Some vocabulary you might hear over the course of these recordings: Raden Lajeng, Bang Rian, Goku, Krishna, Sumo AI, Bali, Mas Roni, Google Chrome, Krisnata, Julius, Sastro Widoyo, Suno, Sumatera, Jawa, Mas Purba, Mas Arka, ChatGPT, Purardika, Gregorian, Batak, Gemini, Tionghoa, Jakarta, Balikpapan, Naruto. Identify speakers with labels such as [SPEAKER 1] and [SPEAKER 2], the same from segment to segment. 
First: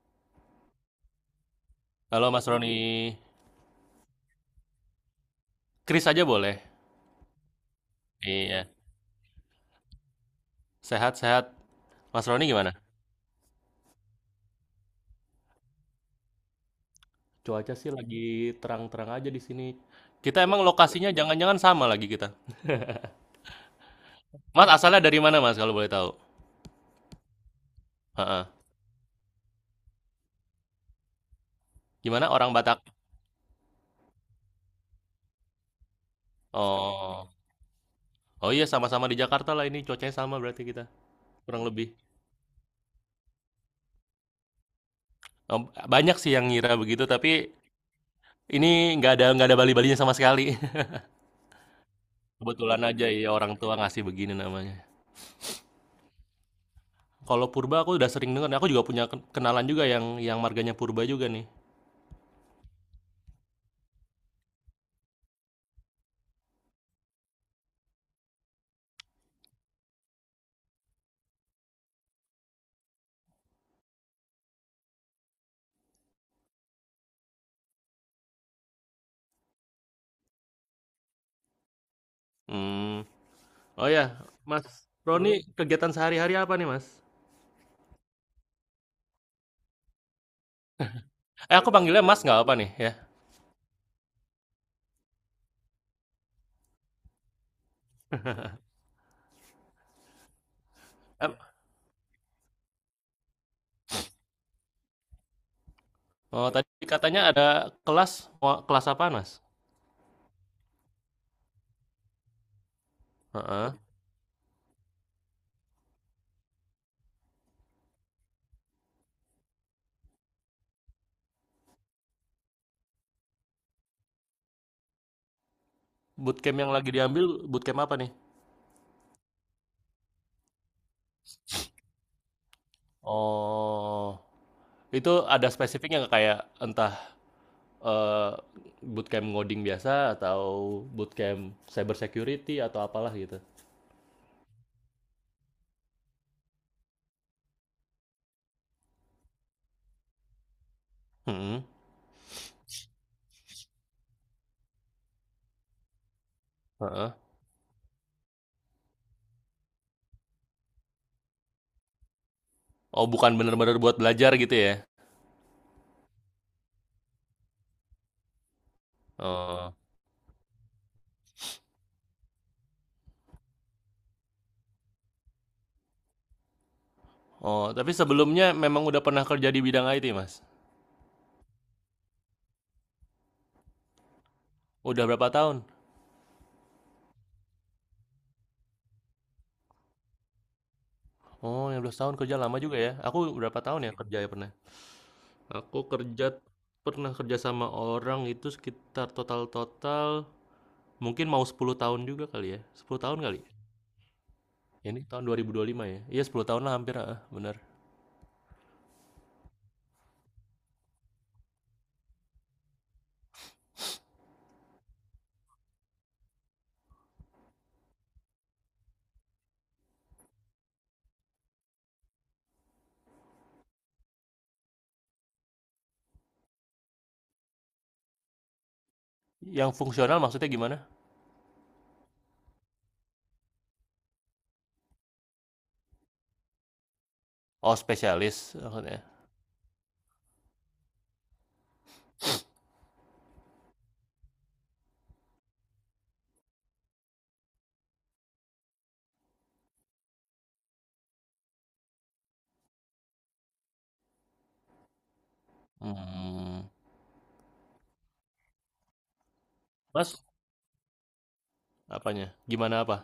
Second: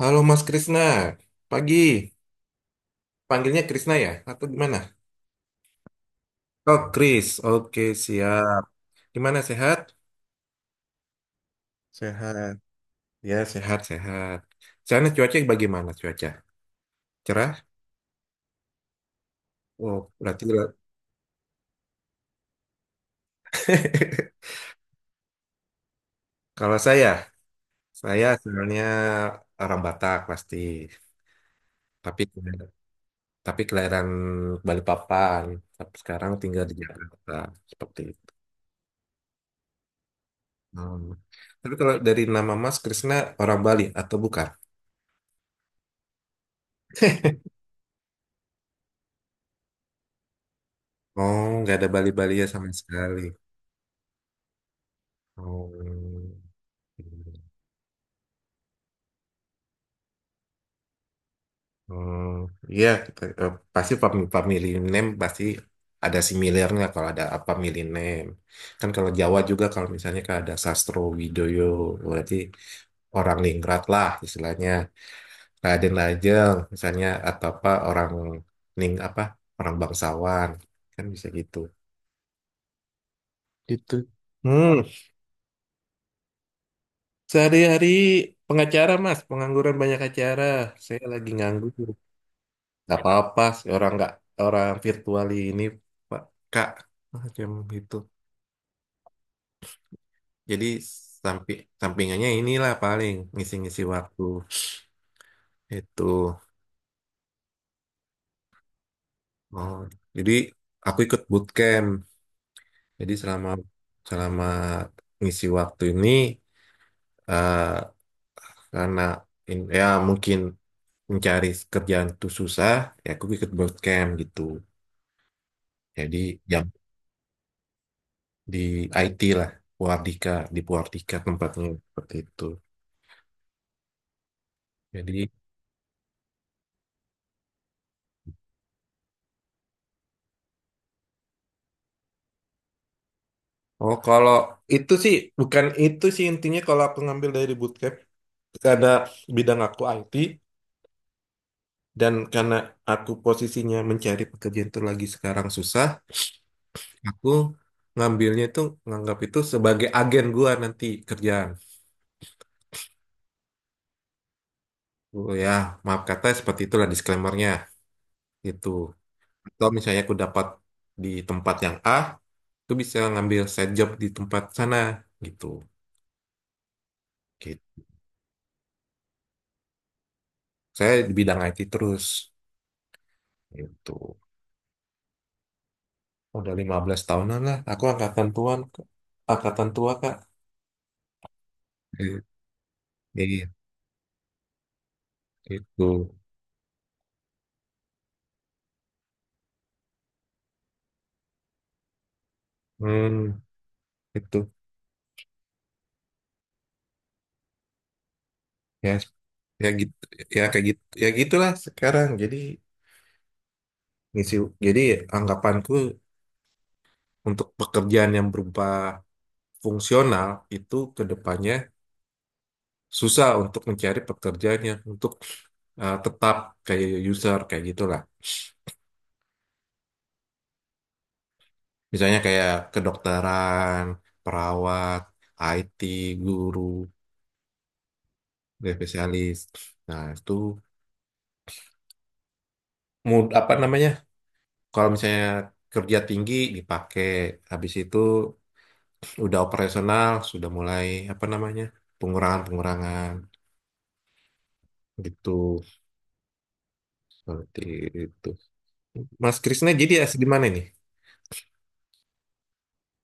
[SPEAKER 1] Halo Mas Krisna, pagi.
[SPEAKER 2] Halo Mas Roni,
[SPEAKER 1] Panggilnya Krisna ya? Atau gimana?
[SPEAKER 2] Kris aja boleh.
[SPEAKER 1] Oh, Kris. Oke, siap.
[SPEAKER 2] Iya,
[SPEAKER 1] Gimana, sehat?
[SPEAKER 2] sehat-sehat. Mas Roni
[SPEAKER 1] Sehat.
[SPEAKER 2] gimana?
[SPEAKER 1] Ya, sehat, sehat. Sana cuaca bagaimana cuaca? Cerah?
[SPEAKER 2] Cuaca sih lagi terang-terang aja di sini.
[SPEAKER 1] Oh,
[SPEAKER 2] Kita
[SPEAKER 1] berarti.
[SPEAKER 2] emang lokasinya jangan-jangan sama lagi kita. Mas asalnya dari mana Mas kalau boleh tahu?
[SPEAKER 1] Kalau saya
[SPEAKER 2] Heeh.
[SPEAKER 1] sebenarnya orang Batak pasti. Tapi
[SPEAKER 2] Gimana orang Batak?
[SPEAKER 1] tapi kelahiran Balikpapan. Tapi sekarang tinggal di
[SPEAKER 2] Oh,
[SPEAKER 1] Jakarta. Seperti itu.
[SPEAKER 2] oh iya sama-sama di Jakarta lah ini cuacanya sama berarti kita
[SPEAKER 1] Hmm.
[SPEAKER 2] kurang
[SPEAKER 1] Tapi
[SPEAKER 2] lebih.
[SPEAKER 1] kalau dari nama Mas Krisna, orang Bali atau bukan?
[SPEAKER 2] Oh, banyak sih yang ngira begitu tapi ini nggak ada bali-balinya sama sekali.
[SPEAKER 1] Oh, nggak ada Bali-Balia sama
[SPEAKER 2] Kebetulan aja
[SPEAKER 1] sekali.
[SPEAKER 2] ya orang tua ngasih begini namanya.
[SPEAKER 1] Oh,
[SPEAKER 2] Kalau purba aku udah sering dengar. Aku juga punya kenalan juga yang marganya purba juga nih.
[SPEAKER 1] oh, iya, pasti family name pasti ada similarnya kalau ada apa family name. Kan kalau Jawa juga kalau misalnya kan ada Sastro Widoyo, berarti orang Ningrat lah istilahnya. Raden Lajeng misalnya atau apa orang Ning apa orang bangsawan kan bisa gitu.
[SPEAKER 2] Hmm, oh
[SPEAKER 1] Gitu.
[SPEAKER 2] ya, Mas
[SPEAKER 1] Hmm.
[SPEAKER 2] Roni kegiatan sehari-hari apa nih, Mas?
[SPEAKER 1] Sehari-hari pengacara mas, pengangguran banyak acara. Saya lagi
[SPEAKER 2] Eh, aku
[SPEAKER 1] nganggur.
[SPEAKER 2] panggilnya Mas nggak apa nih ya?
[SPEAKER 1] Gak apa-apa sih orang nggak orang virtual ini Pak Kak macam itu. Jadi
[SPEAKER 2] Mmm,
[SPEAKER 1] sampi, sampingannya inilah paling ngisi-ngisi waktu itu.
[SPEAKER 2] oh tadi katanya ada kelas, mau kelas apa, Mas?
[SPEAKER 1] Oh, jadi aku ikut bootcamp. Jadi selama
[SPEAKER 2] Heeh,
[SPEAKER 1] selama ngisi waktu ini eh, karena ya mungkin mencari kerjaan itu susah, ya aku ikut bootcamp gitu. Jadi
[SPEAKER 2] bootcamp
[SPEAKER 1] jam
[SPEAKER 2] yang lagi diambil bootcamp apa nih?
[SPEAKER 1] di IT lah Purardika di Purardika tempatnya seperti itu
[SPEAKER 2] Oh, itu
[SPEAKER 1] jadi
[SPEAKER 2] ada spesifiknya nggak kayak entah, eee, bootcamp ngoding biasa atau bootcamp cyber security atau apalah gitu?
[SPEAKER 1] oh kalau itu sih bukan itu sih intinya kalau aku ngambil dari bootcamp karena bidang aku IT
[SPEAKER 2] Hmm,
[SPEAKER 1] dan karena aku posisinya mencari pekerjaan itu lagi sekarang susah
[SPEAKER 2] heeh.
[SPEAKER 1] aku ngambilnya itu nganggap itu sebagai agen gua nanti kerjaan
[SPEAKER 2] Oh bukan bener-bener buat belajar gitu ya?
[SPEAKER 1] oh ya maaf kata seperti itulah disclaimernya itu atau
[SPEAKER 2] Oh,
[SPEAKER 1] misalnya aku dapat di tempat yang A itu bisa ngambil side job di tempat sana gitu.
[SPEAKER 2] oh
[SPEAKER 1] Gitu.
[SPEAKER 2] tapi sebelumnya memang udah pernah kerja di bidang IT, Mas?
[SPEAKER 1] Saya di bidang IT terus gitu.
[SPEAKER 2] Udah berapa tahun?
[SPEAKER 1] Udah 15 tahunan lah. Aku angkatan tua Kak.
[SPEAKER 2] Oh, 15 tahun
[SPEAKER 1] I-
[SPEAKER 2] kerja lama juga ya. Aku
[SPEAKER 1] Iya,
[SPEAKER 2] berapa tahun ya kerja ya pernah? Aku
[SPEAKER 1] itu.
[SPEAKER 2] kerja pernah kerja sama orang itu sekitar total-total mungkin mau 10 tahun juga kali ya. 10 tahun kali.
[SPEAKER 1] Hmm, itu.
[SPEAKER 2] Ini tahun 2025 ya. Iya 10 tahun lah hampir, ah, benar.
[SPEAKER 1] Ya, ya gitu. Ya kayak gitu. Ya gitulah sekarang. Jadi misi jadi anggapanku untuk pekerjaan yang berupa fungsional itu ke depannya susah untuk mencari pekerjaan yang untuk tetap kayak user kayak gitulah.
[SPEAKER 2] Yang fungsional maksudnya gimana?
[SPEAKER 1] Misalnya kayak kedokteran, perawat, IT, guru,
[SPEAKER 2] Oh, spesialis maksudnya.
[SPEAKER 1] spesialis. Nah, itu apa namanya? Kalau misalnya kerja tinggi dipakai, habis itu udah operasional, sudah mulai apa namanya? Pengurangan-pengurangan gitu.
[SPEAKER 2] Hmm.
[SPEAKER 1] Seperti itu. Mas Krisna jadi asli
[SPEAKER 2] Mas,
[SPEAKER 1] di mana nih?
[SPEAKER 2] apanya? Gimana apa?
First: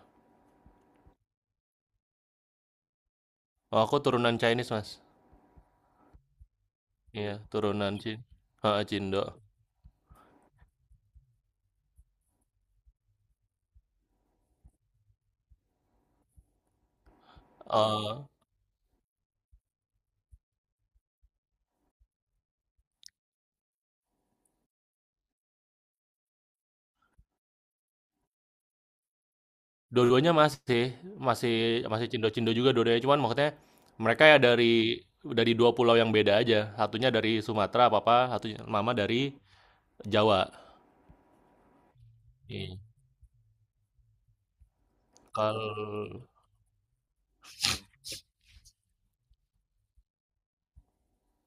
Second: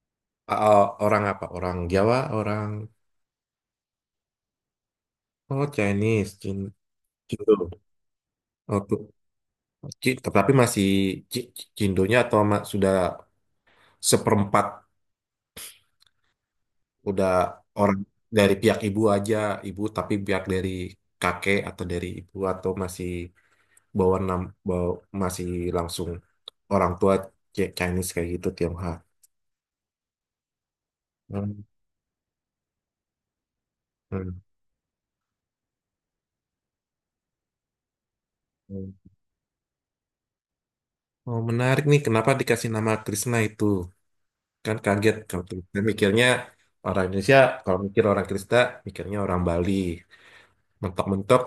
[SPEAKER 1] Orang apa? Orang Jawa, orang
[SPEAKER 2] Oh, aku turunan Chinese, Mas.
[SPEAKER 1] oh Chinese,
[SPEAKER 2] Iya,
[SPEAKER 1] Cindo.
[SPEAKER 2] turunan Cina.
[SPEAKER 1] Oh, tuh.
[SPEAKER 2] Cindo.
[SPEAKER 1] Tapi masih Ci- Cindonya atau sudah seperempat udah orang dari pihak ibu aja ibu tapi pihak dari kakek atau dari ibu atau masih bawa nam bawa, masih langsung orang tua Chinese kayak gitu Tionghoa.
[SPEAKER 2] Dua-duanya masih masih
[SPEAKER 1] Hmm.
[SPEAKER 2] masih cindo-cindo juga dua-duanya, cuman maksudnya mereka ya
[SPEAKER 1] Hmm.
[SPEAKER 2] dari dua pulau yang beda aja. Satunya dari Sumatera papa, satunya
[SPEAKER 1] Hmm.
[SPEAKER 2] mama dari Jawa.
[SPEAKER 1] Oh, menarik nih kenapa dikasih
[SPEAKER 2] Iya.
[SPEAKER 1] nama Krishna itu kan kaget kalau tuh. Saya
[SPEAKER 2] Kalau
[SPEAKER 1] mikirnya orang Indonesia kalau mikir orang Kristen mikirnya orang Bali mentok-mentok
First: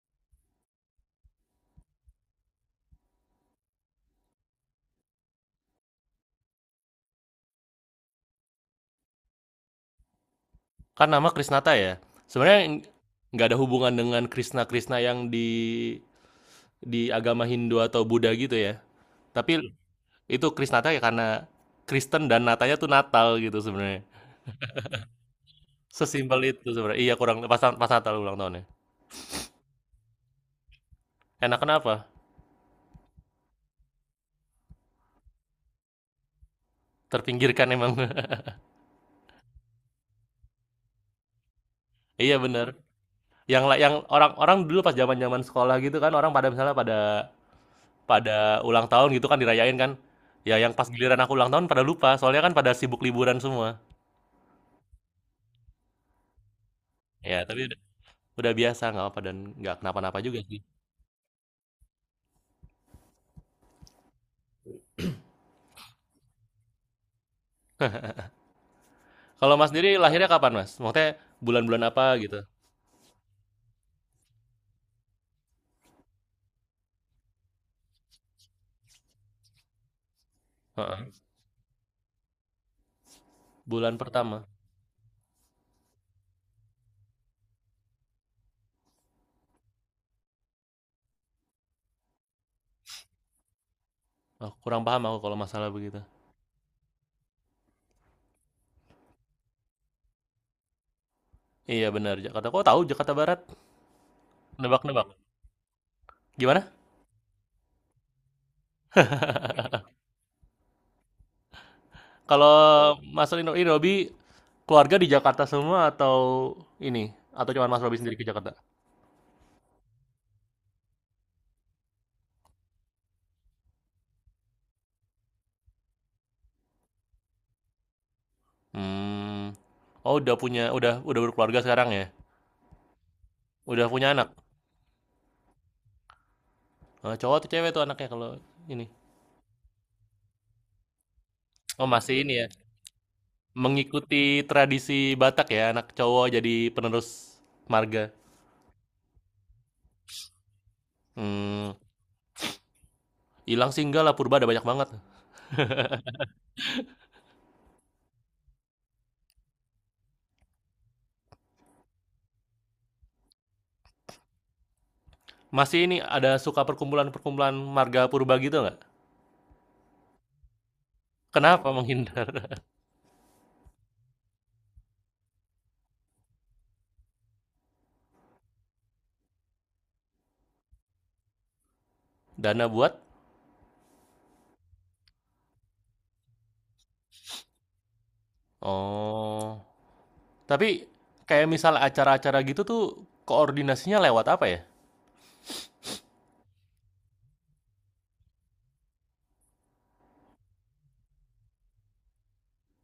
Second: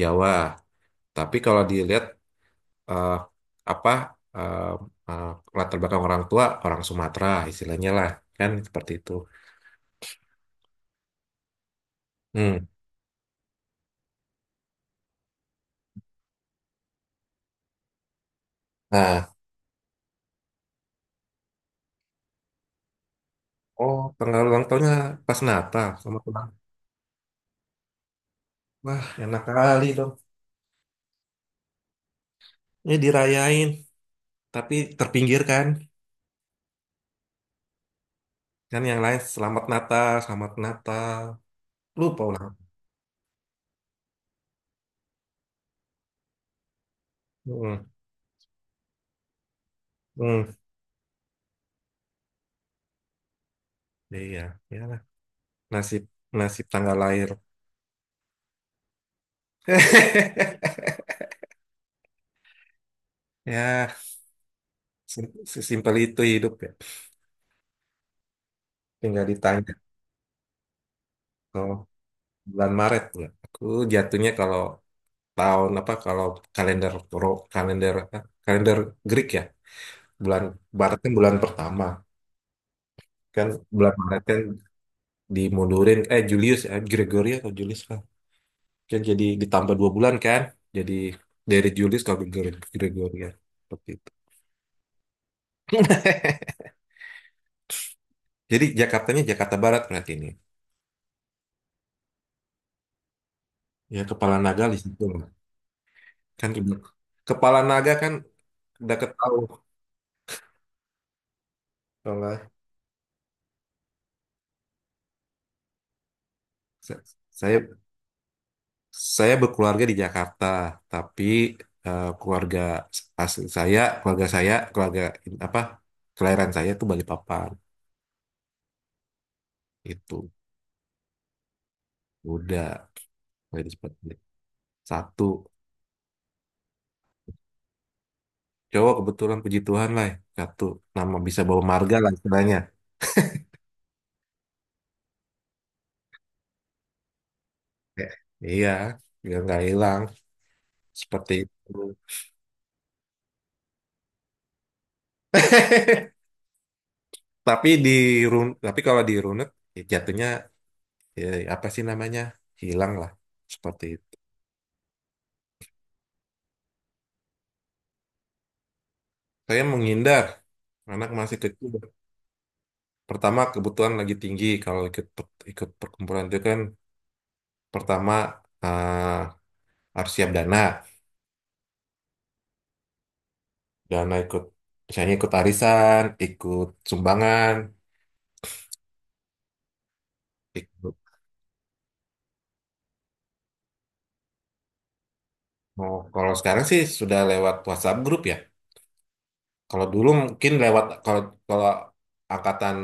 [SPEAKER 1] Jawa tapi kalau dilihat eh, apa eh, eh, latar belakang orang tua orang Sumatera istilahnya lah kan seperti itu.
[SPEAKER 2] kan nama Krisnata ya.
[SPEAKER 1] Hmm.
[SPEAKER 2] Sebenarnya nggak ada hubungan dengan Krishna-Krishna yang di agama Hindu atau Buddha gitu ya.
[SPEAKER 1] Nah,
[SPEAKER 2] Tapi itu Krisnata ya karena Kristen dan Natanya tuh Natal gitu
[SPEAKER 1] oh
[SPEAKER 2] sebenarnya.
[SPEAKER 1] tanggal ulang tahunnya pas Natal sama
[SPEAKER 2] Sesimpel
[SPEAKER 1] tulang.
[SPEAKER 2] itu sebenarnya. Iya kurang pas pas Natal ulang tahunnya.
[SPEAKER 1] Wah, enak kali dong.
[SPEAKER 2] Enak kenapa?
[SPEAKER 1] Ini dirayain, tapi terpinggirkan.
[SPEAKER 2] Terpinggirkan emang.
[SPEAKER 1] Kan Kan yang lain selamat Natal, selamat Natal. Lupa
[SPEAKER 2] Iya
[SPEAKER 1] ulang.
[SPEAKER 2] bener. Yang orang-orang dulu pas zaman-zaman sekolah gitu kan, orang pada misalnya pada
[SPEAKER 1] Hmm.
[SPEAKER 2] pada ulang tahun gitu kan dirayain kan.
[SPEAKER 1] Hmm.
[SPEAKER 2] Ya yang pas giliran aku ulang tahun pada lupa, soalnya kan pada sibuk liburan semua.
[SPEAKER 1] Iya, ya lah. Nasib nasib tanggal lahir.
[SPEAKER 2] Ya, udah biasa nggak apa dan nggak kenapa-napa juga sih.
[SPEAKER 1] Ya, sesimpel itu hidup ya. Tinggal
[SPEAKER 2] Kalau Mas
[SPEAKER 1] ditanya.
[SPEAKER 2] sendiri lahirnya kapan Mas? Maksudnya
[SPEAKER 1] "Oh,
[SPEAKER 2] bulan-bulan apa gitu?
[SPEAKER 1] bulan Maret nggak? Aku jatuhnya kalau tahun apa kalau kalender kalender apa? Kalender Greek ya bulan Maret kan
[SPEAKER 2] Heeh.
[SPEAKER 1] bulan pertama kan bulan
[SPEAKER 2] Bulan
[SPEAKER 1] Maret kan
[SPEAKER 2] pertama.
[SPEAKER 1] dimundurin Julius Gregory atau Julius kan kan jadi ditambah 2 bulan kan jadi dari Julius ke Gregorian seperti itu.
[SPEAKER 2] Oh, kurang paham aku kalau masalah begitu.
[SPEAKER 1] Jadi Jakartanya Jakarta Barat berarti ini
[SPEAKER 2] Iya benar Jakarta. Kok tahu Jakarta Barat?
[SPEAKER 1] ya kepala naga di situ
[SPEAKER 2] Nebak-nebak.
[SPEAKER 1] lah. Kan
[SPEAKER 2] Gimana?
[SPEAKER 1] kepala naga kan udah ketahui kalau nggak-
[SPEAKER 2] Kalau Mas Rino, ini Robi keluarga di Jakarta semua atau ini? Atau
[SPEAKER 1] saya
[SPEAKER 2] cuma Mas Robi sendiri ke Jakarta?
[SPEAKER 1] Saya berkeluarga di Jakarta, tapi eh, keluarga asli saya, keluarga in- apa, kelahiran saya itu Balikpapan.
[SPEAKER 2] Mmm. Oh,
[SPEAKER 1] Itu
[SPEAKER 2] udah udah berkeluarga sekarang ya?
[SPEAKER 1] udah dari
[SPEAKER 2] Udah
[SPEAKER 1] seperti
[SPEAKER 2] punya
[SPEAKER 1] itu.
[SPEAKER 2] anak?
[SPEAKER 1] Satu
[SPEAKER 2] Cowok atau cewek tuh anaknya kalau ini?
[SPEAKER 1] cowok kebetulan puji Tuhan lah ya. Satu nama bisa bawa
[SPEAKER 2] Oh,
[SPEAKER 1] marga lah
[SPEAKER 2] masih ini ya,
[SPEAKER 1] istilahnya.
[SPEAKER 2] mengikuti tradisi Batak ya, anak cowok jadi penerus marga.
[SPEAKER 1] Eh, iya, biar nggak hilang seperti itu.
[SPEAKER 2] Mmm, ilang sih enggak lah, purba ada banyak banget.
[SPEAKER 1] Tapi kalau di runut ya jatuhnya ya, apa sih namanya hilang lah seperti itu.
[SPEAKER 2] Masih ini, ada suka perkumpulan-perkumpulan marga purba gitu nggak?
[SPEAKER 1] Saya menghindar anak masih
[SPEAKER 2] Kenapa
[SPEAKER 1] kecil.
[SPEAKER 2] menghindar?
[SPEAKER 1] Pertama kebutuhan lagi tinggi kalau ikut ikut perkumpulan itu kan pertama eh, harus siap dana
[SPEAKER 2] Dana buat?
[SPEAKER 1] dana ikut misalnya ikut arisan ikut sumbangan
[SPEAKER 2] Oh, tapi
[SPEAKER 1] ikut
[SPEAKER 2] kayak misal acara-acara gitu tuh koordinasinya lewat apa ya?
[SPEAKER 1] oh, kalau sekarang sih sudah lewat WhatsApp grup ya kalau dulu mungkin lewat kalau kalau angkatan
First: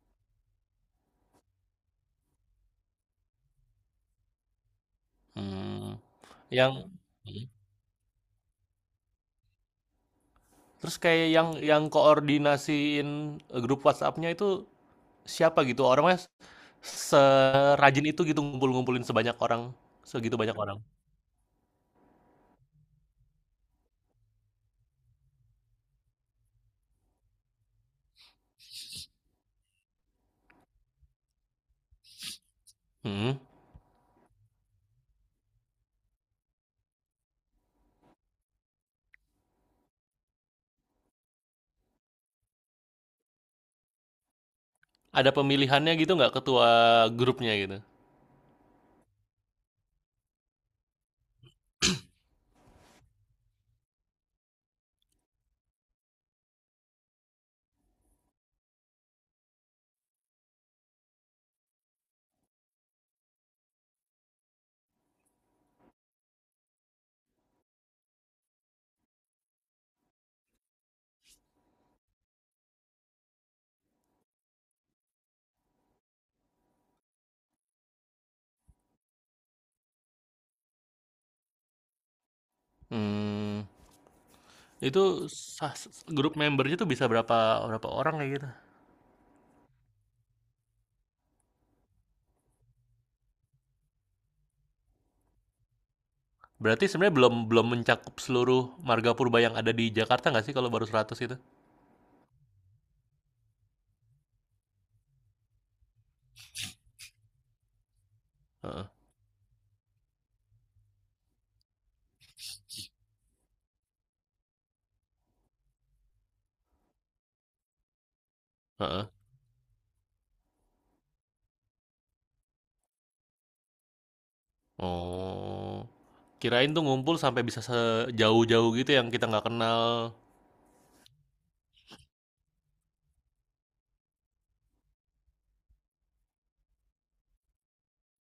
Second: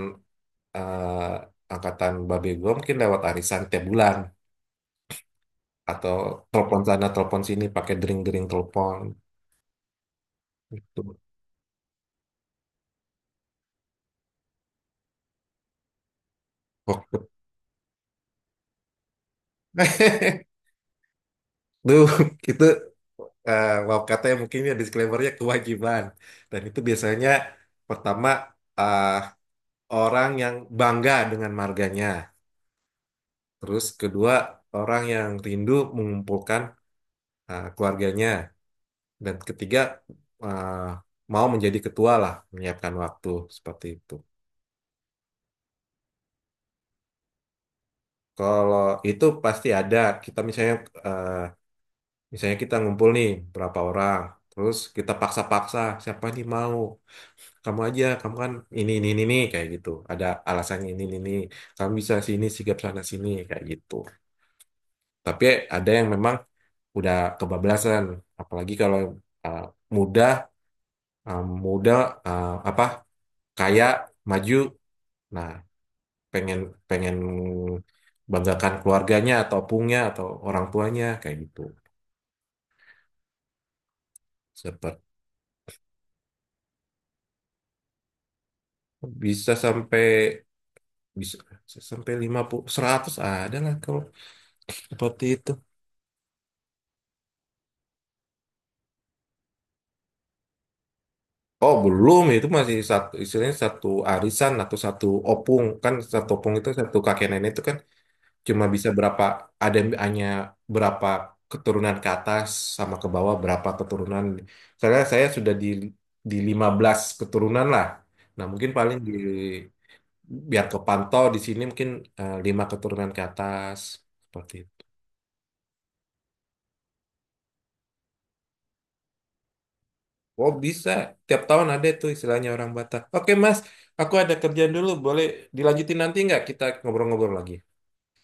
[SPEAKER 1] angkatan babe gue mungkin lewat arisan tiap bulan
[SPEAKER 2] Mmm,
[SPEAKER 1] atau
[SPEAKER 2] yang
[SPEAKER 1] telepon sana telepon
[SPEAKER 2] mhm.
[SPEAKER 1] sini pakai dering-dering telepon
[SPEAKER 2] Terus
[SPEAKER 1] itu.
[SPEAKER 2] kayak yang koordinasiin, grup WhatsApp-nya itu siapa gitu? Orangnya s
[SPEAKER 1] Waktu-
[SPEAKER 2] serajin itu gitu ngumpul-ngumpulin sebanyak orang segitu banyak orang?
[SPEAKER 1] Duh, itu maaf katanya mungkin ya disclaimer-nya kewajiban. Dan itu biasanya pertama ah, orang yang bangga dengan marganya.
[SPEAKER 2] Mhm.
[SPEAKER 1] Terus kedua orang yang rindu mengumpulkan keluarganya. Dan ketiga ah, mau menjadi ketua lah menyiapkan waktu seperti itu.
[SPEAKER 2] Ada pemilihannya gitu nggak ketua grupnya gitu?
[SPEAKER 1] Kalau itu pasti ada. Kita eh, misalnya kita ngumpul nih berapa orang. Terus kita paksa-paksa siapa nih mau. Kamu aja kamu kan ini," kayak gitu ada alasannya ini ini. Kamu bisa sini sigap sana sini kayak gitu tapi ada yang memang udah kebablasan apalagi kalau uh, muda muda apa kaya maju nah pengen pengen banggakan keluarganya atau punya atau orang tuanya kayak gitu
[SPEAKER 2] Mmm,
[SPEAKER 1] seperti
[SPEAKER 2] itu sah s grup membernya tuh bisa berapa berapa orang kayak gitu?
[SPEAKER 1] bisa sampai bisa sampai 50 100 ada lah kalau seperti itu.
[SPEAKER 2] Berarti sebenarnya belum belum mencakup seluruh marga purba yang ada di Jakarta nggak sih kalau baru 100 itu?
[SPEAKER 1] Oh belum itu masih satu istilahnya satu arisan atau satu opung kan satu opung itu satu kakek nenek itu kan cuma
[SPEAKER 2] Heeh,
[SPEAKER 1] bisa berapa ada yang hanya berapa keturunan ke atas sama ke bawah berapa keturunan karena saya sudah di 15 keturunan lah nah mungkin paling
[SPEAKER 2] heeh.
[SPEAKER 1] di biar kepantau di sini mungkin lima keturunan ke atas seperti itu
[SPEAKER 2] Oh, kirain tuh ngumpul sampai bisa sejauh-jauh gitu yang kita nggak kenal.
[SPEAKER 1] oh bisa tiap tahun ada itu istilahnya orang Batak. Oke Mas, aku ada kerjaan dulu, boleh dilanjutin nanti nggak kita ngobrol-ngobrol lagi?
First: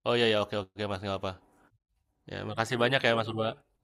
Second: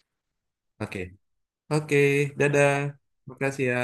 [SPEAKER 2] Oh, iya, ya, oke oke
[SPEAKER 1] Oke,
[SPEAKER 2] Mas, nggak apa.
[SPEAKER 1] oke,
[SPEAKER 2] Ya
[SPEAKER 1] dadah.
[SPEAKER 2] makasih banyak ya Mas
[SPEAKER 1] Makasih
[SPEAKER 2] Purba.
[SPEAKER 1] ya.